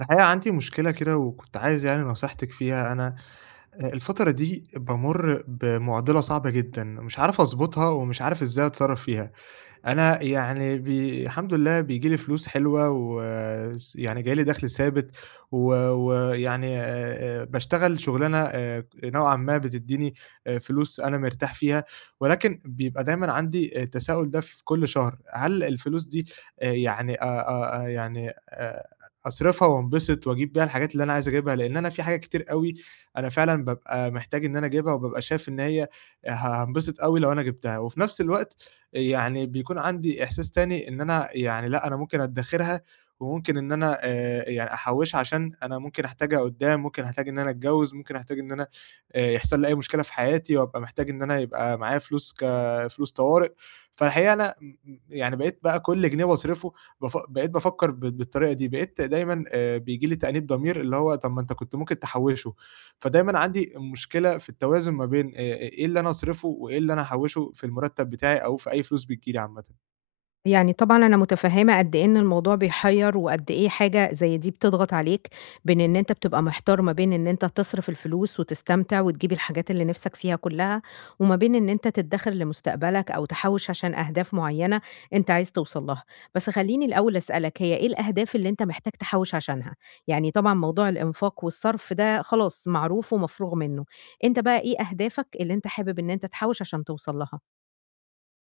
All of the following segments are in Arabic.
الحقيقة عندي مشكلة كده وكنت عايز يعني نصيحتِك فيها. أنا الفترة دي بامُر بمُعضلة صعبة جدًا، مش عارف أضبطها ومش عارف إزاي أتصرّف فيها. أنا يعني الحمد لله بييجي لي فلوس حلوة يعني جاي لي دخْل ثابت، و ويعني باشتغل شُغلانة نوعًا ما بتدّيني فلوس أنا مرتاح فيها، ولكن بيبقى دايمًا عندي التساؤل ده في كل شهر، هل الفلوس دي آآ يعني آآ يعني أصرفها وانبسط وأجيب بيها الحاجات اللي أنا عايز أجيبها؟ لإن أنا في حاجات كتير أوي أنا فعلًا بابقى محتاج إن أنا أجيبها، وبابقى شايف إن هي هانبسط أوي لو أنا جِبتها، وفي نفْس الوقت يعني بيكون عندي إحساس تاني إن أنا يعني لأ، أنا ممكن أدّخرها وممكن إن أنا يعني أحوّشها عشان أنا ممكن أحتاجها قُدّام. ممكن أحتاج إن أنا أتجوّز، ممكن أحتاج إن أنا يحصل لي أي مشكلة في حياتي وأبقى محتاج إن أنا يبقى معايا فلوس كفلوس طوارئ. فالحقيقة أنا م م يعني بقيت بقى كل جنيه باصرفه، بقيت بافكّر بالطريقة دي، بقيت دايمًا بييجي لي تأنيب ضمير اللي هو طَب ما أنت كنت ممكن تحوّشه. فدايمًا عندي مشكلة في التوازن ما بين إيه اللي أنا أصرفه وإيه اللي أنا أحوّشه في المرتب بتاعي أو في أي فلوس بتيجي لي عامةً. يعني طبعًا أنا متفهّمة قد إيه إن الموضوع بيحيّر، وقد إيه حاجة زي دي بتضغط عليك، بين إن أنت بتبقى محتار ما بين إن أنت تصرف الفلوس وتستمتع وتجيب الحاجات اللي نِفْسك فيها كلّها، وما بين إن أنت تدّخر لمستقبلك أو تحوّش عشان أهداف معيّنة أنت عايز توصل لها. بس خلّيني الأول أسألك هي إيه الأهداف اللي أنت محتاج تحوّش عشانها؟ يعني طبعًا موضوع الإنفاق والصرف ده خلاص معروف ومفروغ منّه، أنت بقى إيه أهدافك اللي أنت حابب إن أنت تحوّش عشان توصل لها؟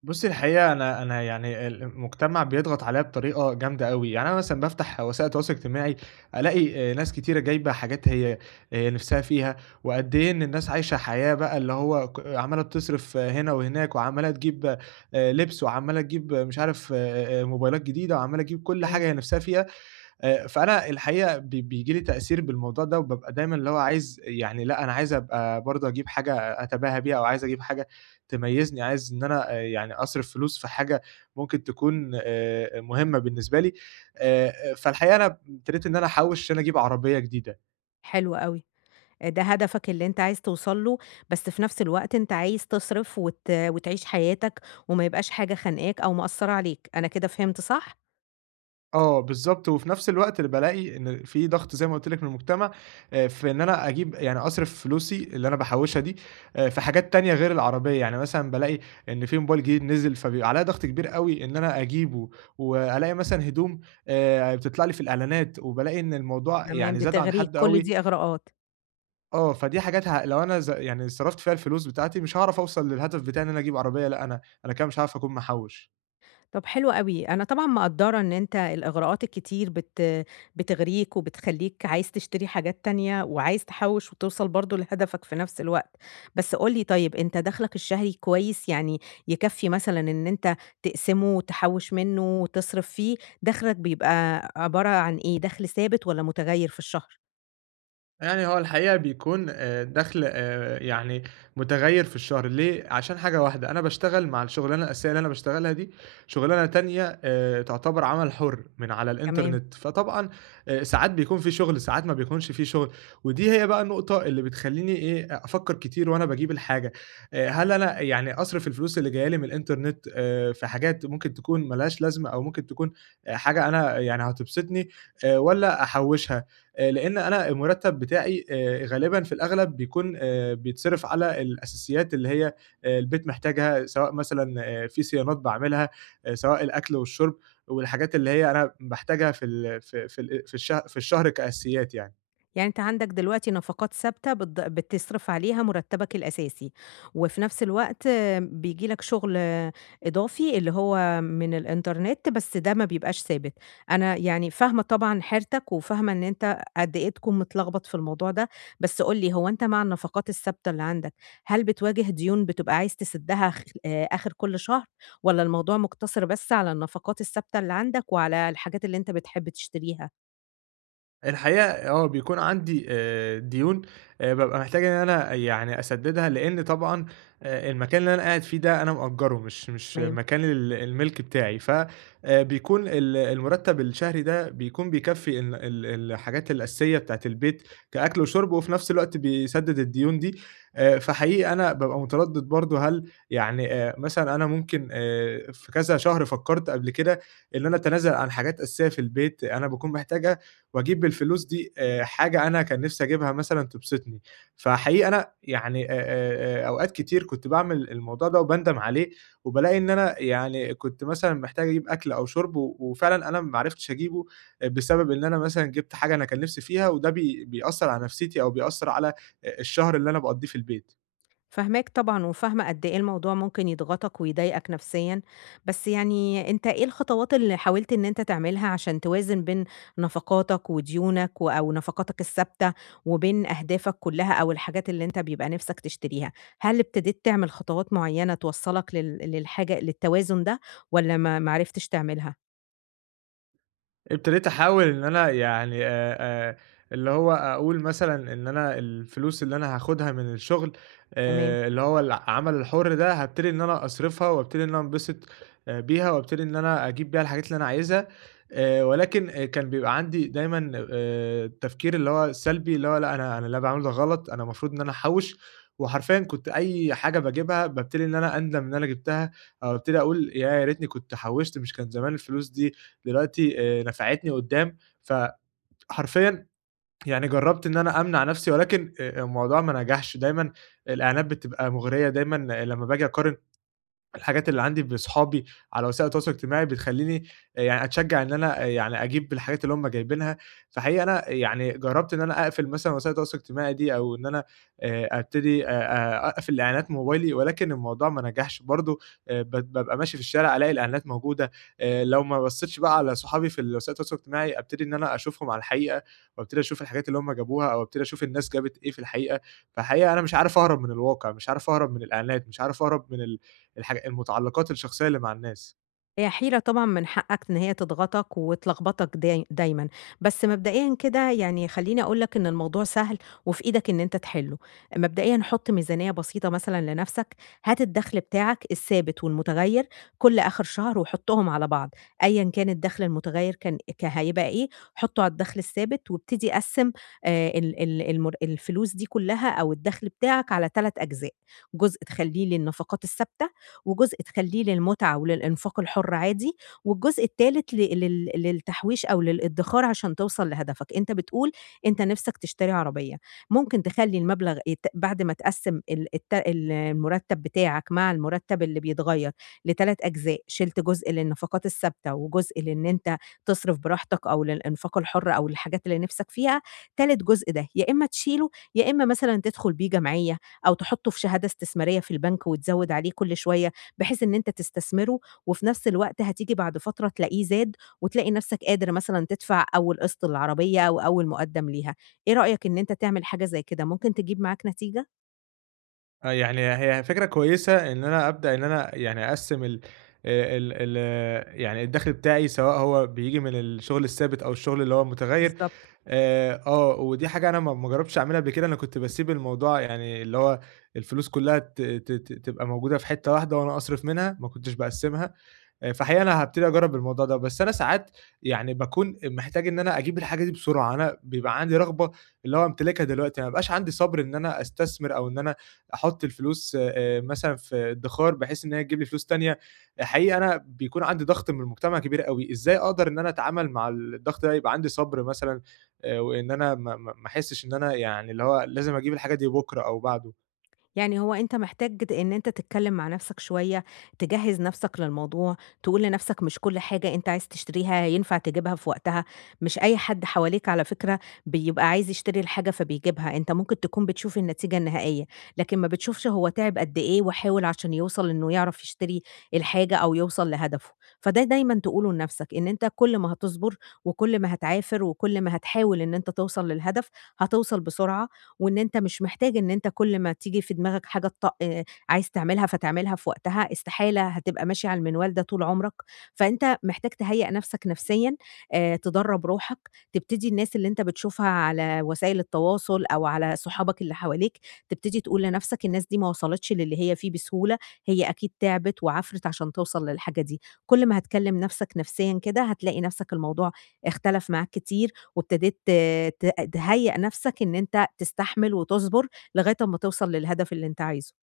بُصّي، الحقيقة أنا يعني المجتمع بيضغط عليَّ بطريقة جامدة أوي، يعني أنا مثلًا بافتح وسائل التواصل الاجتماعي ألاقي ناس كتيرة جايبة حاجات هي نِفْسها فيها، وقد إيه إن الناس عايشة حياة بقى اللي هو عمّالة بتصرف هنا وهناك، وعمّالة تجيب لبس، وعمّالة تجيب مش عارف موبايلات جديدة، وعمّالة تجيب كل تمام، حاجة هي نِفْسها فيها. فأنا الحقيقة بييجي لي تأثير بالموضوع ده، وبابقى دايمًا اللي هو عايز يعني لأ، أنا عايز أبقى برضه أجيب حاجة أتباهى بيها، أو عايز أجيب حاجة تميزني، عايز إن أنا يعني أصرف فلوس في حاجة ممكن تكون مهمة بالنسبة لي. فالحقيقة أنا ابتديت إن أنا أحوّش عشان أجيب عربية جديدة. حلو أوي. ده هدفك اللي أنت عايز توصل له، بس في نفس الوقت أنت عايز تصرف وتعيش حياتك وما يبقاش حاجة خانقاك أو مأثّرة عليك، أنا كده فهمت صح؟ آه، بالضبط. وفي نفس الوقت بالاقي إن في ضغط زي ما قُلت لك من المجتمع، في إن أنا أجيب يعني أصرف فلوسي اللي أنا باحوّشها دي، في حاجات تانية غير العربية، يعني مثلًا بالاقي إن في موبايل جديد نزل، فبيبقى عليّا ضغط كبير أوي إن أنا أجيبه، وألاقي مثلًا هدوم بتطلع لي في الإعلانات، وبالاقي إن الموضوع تمام، يعني زاد عن بتغريك، حدّه كل أوي. دي إغراءات. آه، فدي حاجات لو أنا يعني صرفت فيها الفلوس بتاعتي مش هاعرف أوصل للهدف بتاعي إن أنا أجيب عربية، لأ أنا كده مش هاعرف أكون محوّش. طب حلو أوي، أنا طبعًا مقدّرة إن أنت الإغراءات الكتير بتغريك وبتخلّيك عايز تشتري حاجات تانية، وعايز تحوّش وتوصل برضه لهدفك في نفس الوقت، بس قُل لي طيب أنت دخلك الشهري كويس يعني يكفّي مثلًا إن أنت تقسمه وتحوّش منه وتصرف فيه، دخلك بيبقى عبارة عن إيه، دخل ثابت والّا متغيّر في الشهر؟ يعني هو الحقيقة بيكون دخْل يعني متغيّر في الشهر. ليه؟ عشان حاجة واحدة، أنا باشتغل مع الشُغلانة الأساسية اللي أنا باشتغلها دي شُغلانة تانية تعتبر عمل حُر من على تمام. الإنترنت. فطبعًا ساعات بيكون في شُغل، ساعات ما بيكونش في شُغل، ودي هي بقى النقطة اللي بتخلّيني إيه، أفكّر كتير وأنا باجيب الحاجة. هل أنا يعني أصرِف الفلوس اللي جاية لي من الإنترنت في حاجات ممكن تكون ما لهاش لازمة، أو ممكن تكون حاجة أنا يعني هتبسطني، والّا أحوّشها؟ لإن أنا المرتّب بتاعي غالبًا في الأغلب بيكون بيتصرف على الأساسيات اللي هي البيت محتاجها، سواء مثلًا في صيانات باعملها، سواء الأكل والشُرب والحاجات اللي هي أنا باحتاجها في ال في في ال في الشه في الشهر كأساسيات يعني. يعني أنت عندك دلوقتي نفقات ثابتة بتصرف عليها مرتبك الأساسي، وفي نفس الوقت بييجي لك شغل إضافي اللي هو من الإنترنت بس ده ما بيبقاش ثابت، أنا يعني فاهمة طبعًا حيرتك وفاهمة إن أنت قد إيه تكون متلخبط في الموضوع ده، بس قُل لي هو أنت مع النفقات الثابتة اللي عندك، هل بتواجه ديون بتبقى عايز تسدها خ آخر كل شهر، والّا الموضوع مقتصر بس على النفقات الثابتة اللي عندك وعلى الحاجات اللي أنت بتحب تشتريها؟ الحقيقة آه، بيكون عندي ديون بابقى محتاج إن أنا يعني أسدّدها، لإن طبعًا المكان اللي أنا قاعد فيه ده أنا مأجّره، مش تمام. مكان المِلْك بتاعي. بيكون المُرتّب الشهري ده بيكون بيكفّي ال ال الحاجات الأساسية بتاعة البيت، كأكْل وشُرْب، وفي نَفْس الوقت بيسدّد الديون دي. فحقيقي أنا بابقى متردّد برضه، هل يعني مثلًا أنا ممكن في كذا شهر فكّرت قبل كده إن أنا أتنازل عن حاجات أساسية في البيت أنا باكون محتاجها، وأجيب بالفلوس دي حاجة أنا كان نِفْسي أجيبها مثلًا تبسطني. فحقيقي أنا يعني أوقات كتير كنت باعمل الموضوع ده وباندم عليه، وبالاقي إن أنا يعني كنت مثلًا محتاج أجيب أكل أو شُرب وفعلًا أنا ما عرفتش أجيبه بسبب إن أنا مثلًا جِبت حاجة أنا كان نِفْسي فيها، وده بيأثّر على نفسيتي، أو بيأثّر على الشهر اللي أنا باقضّيه في البيت. فاهماك طبعًا، وفاهمة قد إيه الموضوع ممكن يضغطك ويضايقك نفسيًا، بس يعني أنت إيه الخطوات اللي حاولت إن أنت تعملها عشان توازن بين نفقاتك وديونك أو نفقاتك الثابتة وبين أهدافك كلها أو الحاجات اللي أنت بيبقى نِفْسك تشتريها؟ هل ابتديت تعمل خطوات معيّنة توصّلك للحاجة للتوازن ده والّا ما عرفتش تعملها؟ ابتديت أحاول إن أنا يعني اللي هو أقول مثلًا إن أنا الفلوس اللي أنا هاخدها من الشغل، تمام. اللي هو العمل الحُر ده، هابتدي إن أنا أصرفها وابتدي إن أنا أنبسط بيها، وابتدي إن أنا أجيب بيها الحاجات اللي أنا عايزها. ولكن كان بيبقى عندي دايمًا التفكير اللي هو السلبي اللي هو لأ أنا اللي أنا باعمله ده غلط، أنا المفروض إن أنا أحوّش. وحرفيًا كنت أي حاجة باجيبها بابتدي إن أنا أندم إن أنا جبتها، أو ابتدي أقول ياه، يا ريتني كنت حوّشت، مش كان زمان الفلوس دي دلوقتي نفعتني قدّام. فحرفيًا يعني جرّبت إن أنا أمنع نَفْسي، ولكن الموضوع ما نجحش. دايمًا الإعلانات بتبقى مُغرية، دايمًا لمّا باجي أقارن الحاجات اللي عندي بصحابي على وسائل التواصل الاجتماعي بتخلّيني يعني أتشجّع إن أنا آه، يعني أجيب الحاجات اللي هُم جايبينها. فحقيقي أنا يعني جرّبت إن أنا أقفل مثلًا وسائل التواصل الاجتماعي دي، أو إن أنا أبتدي أقفل إعلانات موبايلي، ولكن الموضوع ما نجحش برضه. بابقى ماشي في الشارع ألاقي الإعلانات موجودة. لو ما بصّيتش بقى على صحابي في وسائل التواصل الاجتماعي أبتدي إن أنا أشوفهم على الحقيقة، وأبتدي أشوف الحاجات اللي هُم جابوها، أو أبتدي أشوف الناس جابت إيه في الحقيقة. فحقيقة أنا مش عارف أهرب من الواقع، مش عارف أهرب من الإعلانات، مش عارف أهرب من المتعلقات الشخصية اللي مع الناس. هي حيرة طبعًا من حقك إن هي تضغطك وتلخبطك دايمًا، بس مبدئيًا كده يعني خلّيني أقول لك إن الموضوع سهل وفي إيدك إن أنت تحلّه، مبدئيًا حُط ميزانية بسيطة مثلًا لنفسك، هات الدخل بتاعك الثابت والمتغيّر كل آخر شهر وحُطّهم على بعض، أيًا كان الدخل المتغيّر كان ك هيبقى إيه، حُطّه على الدخل الثابت وابتدي قسّم ال ال المر الفلوس دي كلّها أو الدخل بتاعك على 3 أجزاء، جزء تخلّيه للنفقات الثابتة وجزء تخلّيه للمتعة وللإنفاق الحُر عادي، والجزء التالت ل لل للتحويش أو للإدّخار عشان توصل لهدفك، أنت بتقول أنت نِفْسك تشتري عربية، ممكن تخلّي المبلغ بعد ما تقسّم ال الت ال المُرتّب بتاعك مع المُرتّب اللي بيتغيّر ل3 أجزاء، شِلت جزء للنفقات الثابتة، وجزء لإن أنت تصرف براحتك أو للإنفاق الحُر أو للحاجات اللي نِفْسك فيها، تالت جزء ده يا إمّا تشيله، يا إمّا مثلًا تدخُل بيه جمعية أو تحطّه في شهادة استثمارية في البنك وتزوّد عليه كل شوية. بحيث إن أنت تستثمره، وفي نفس الوقت هتيجي بعد فترة تلاقيه زاد، وتلاقي نفسك قادر مثلًا تدفع أول قسط للعربية أو أول مقدم ليها، إيه رأيك إن أنت تعمل حاجة زي كده، ممكن تجيب معاك نتيجة؟ آه، يعني هي فكرة كويسة إن أنا أبدأ إن أنا يعني أقسّم ال ال يعني الدخل بتاعي، سواء هو بييجي من الشغل الثابت أو الشغل اللي هو متغيّر. بالضبط. آه، ودي حاجة أنا ما جرّبتش أعملها قبل كده. أنا كنت باسيب الموضوع يعني اللي هو الفلوس كلّها ت ت ت تبقى موجودة في حتّة واحدة وأنا أصرف منها، ما كنتش باقسّمها. فحقيقي أنا هابتدي أجرّب الموضوع ده، بس أنا ساعات يعني باكون محتاج إن أنا أجيب الحاجة دي بسرعة، أنا بيبقى عندي رغبة اللي هو أمتلكها دلوقتي، ما بيبقاش عندي صبر إن أنا أستثمر أو إن أنا أحُط الفلوس مثلًا في ادّخار بحيث إن هي تجيب لي فلوس تانية. حقيقي أنا بيكون عندي ضغط من المجتمع كبير أوي. إزاي أقدر إن أنا أتعامل مع الضغط ده، يبقى عندي صبر مثلًا وإن أنا ما أحسّش إن أنا يعني اللي هو لازم أجيب الحاجة دي بُكرة أو بعده؟ يعني هو أنت محتاج إن أنت تتكلم مع نفسك شوية، تجهّز نفسك للموضوع، تقول لنفسك مش كل حاجة أنت عايز تشتريها ينفع تجيبها في وقتها، مش أي حد حواليك على فكرة بيبقى عايز يشتري الحاجة فبيجيبها، أنت ممكن تكون بتشوف النتيجة النهائية، لكن ما بتشوفش هو تعب قد إيه وحاول عشان يوصل إنه يعرف يشتري الحاجة أو يوصل لهدفه، فده دايمًا تقوله لنفسك، إن أنت كل ما هتصبر وكل ما هتعافر وكل ما هتحاول إن أنت توصل للهدف، هتوصل بسرعة وإن أنت مش محتاج إن أنت كل ما تيجي في دماغك حاجة تط عايز تعملها فتعملها في وقتها، استحالة هتبقى ماشي على المنوال ده طول عمرك، فأنت محتاج تهيأ نفسك نفسيًا، تدرّب روحك، تبتدي الناس اللي أنت بتشوفها على وسائل التواصل أو على صحابك اللي حواليك، تبتدي تقول لنفسك الناس دي ما وصلتش للي هي فيه بسهولة، هي أكيد تعبت وعَفرِت عشان توصل للحاجة دي، كل ما هتكلم نفسك نفسيًا كده هتلاقي نفسك الموضوع اختلف معاك كتير وابتديت تهيّأ نَفْسك إن أنت تستحمل وتصبر لغاية أمّا توصل للهدف اللي أنت عايزه.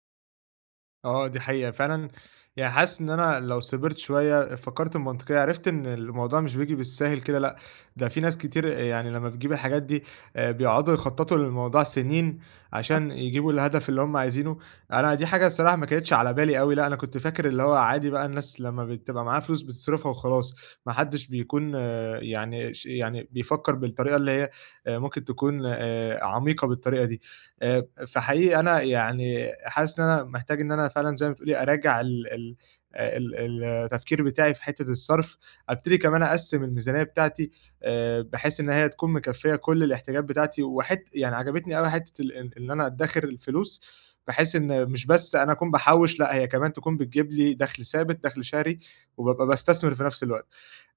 آه، دي حقيقة فعلًا. يعني حاسس إن أنا لو صبرت شوية، فكرت بمنطقية، عرفت إن الموضوع مش بييجي بالساهل كده، لأ، ده في ناس كتير يعني لمّا بتجيب الحاجات دي بيقعدوا يخططوا للموضوع سنين عشان بالضبط. يجيبوا الهدف اللي هم عايزينه. أنا دي حاجة الصراحة ما كانتش على بالي أوي، لأ، أنا كنت فاكر اللي هو عادي بقى الناس لمّا بتبقى معاها فلوس بتصرفها وخلاص، ما حدش بيكون آه، يعني يعني بيفكر بالطريقة اللي هي ممكن تكون عميقة بالطريقة دي. آآ فحقيقي أنا يعني حاسس إن أنا محتاج إن أنا فعلًا زي ما بتقولي أراجع التفكير بتاعي في حتّة الصرف، أبتدي كمان أقسّم الميزانية بتاعتي بحيث إن هي تكون مكفّية كل الاحتياجات بتاعتي. يعني عجبتني أوي حتّة ال ال إن أنا أدخّر الفلوس، بحيث إن مش بس أنا أكون باحوّش، لأ هي كمان تكون بتجيب لي دخل ثابت، دخل شهري، وبابقى باستثمر في نفس الوقت.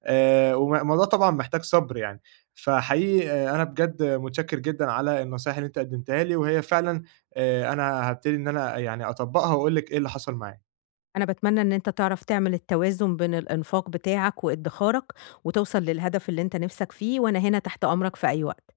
الموضوع طبعًا محتاج صبر يعني. فحقيقي أنا بجد متشكر جدًا على النصايح اللي أنت قدمتها لي، وهي فعلًا أنا هابتدي إن أنا يعني أطبّقها وأقول لِك إيه اللي حصل معايا. أنا باتمنى إن أنت تعرف تعمل التوازن بين الإنفاق بتاعك وإدخارك وتوصل للهدف اللي أنت نِفْسك فيه، وأنا هنا تحت أمرك في أي وقت.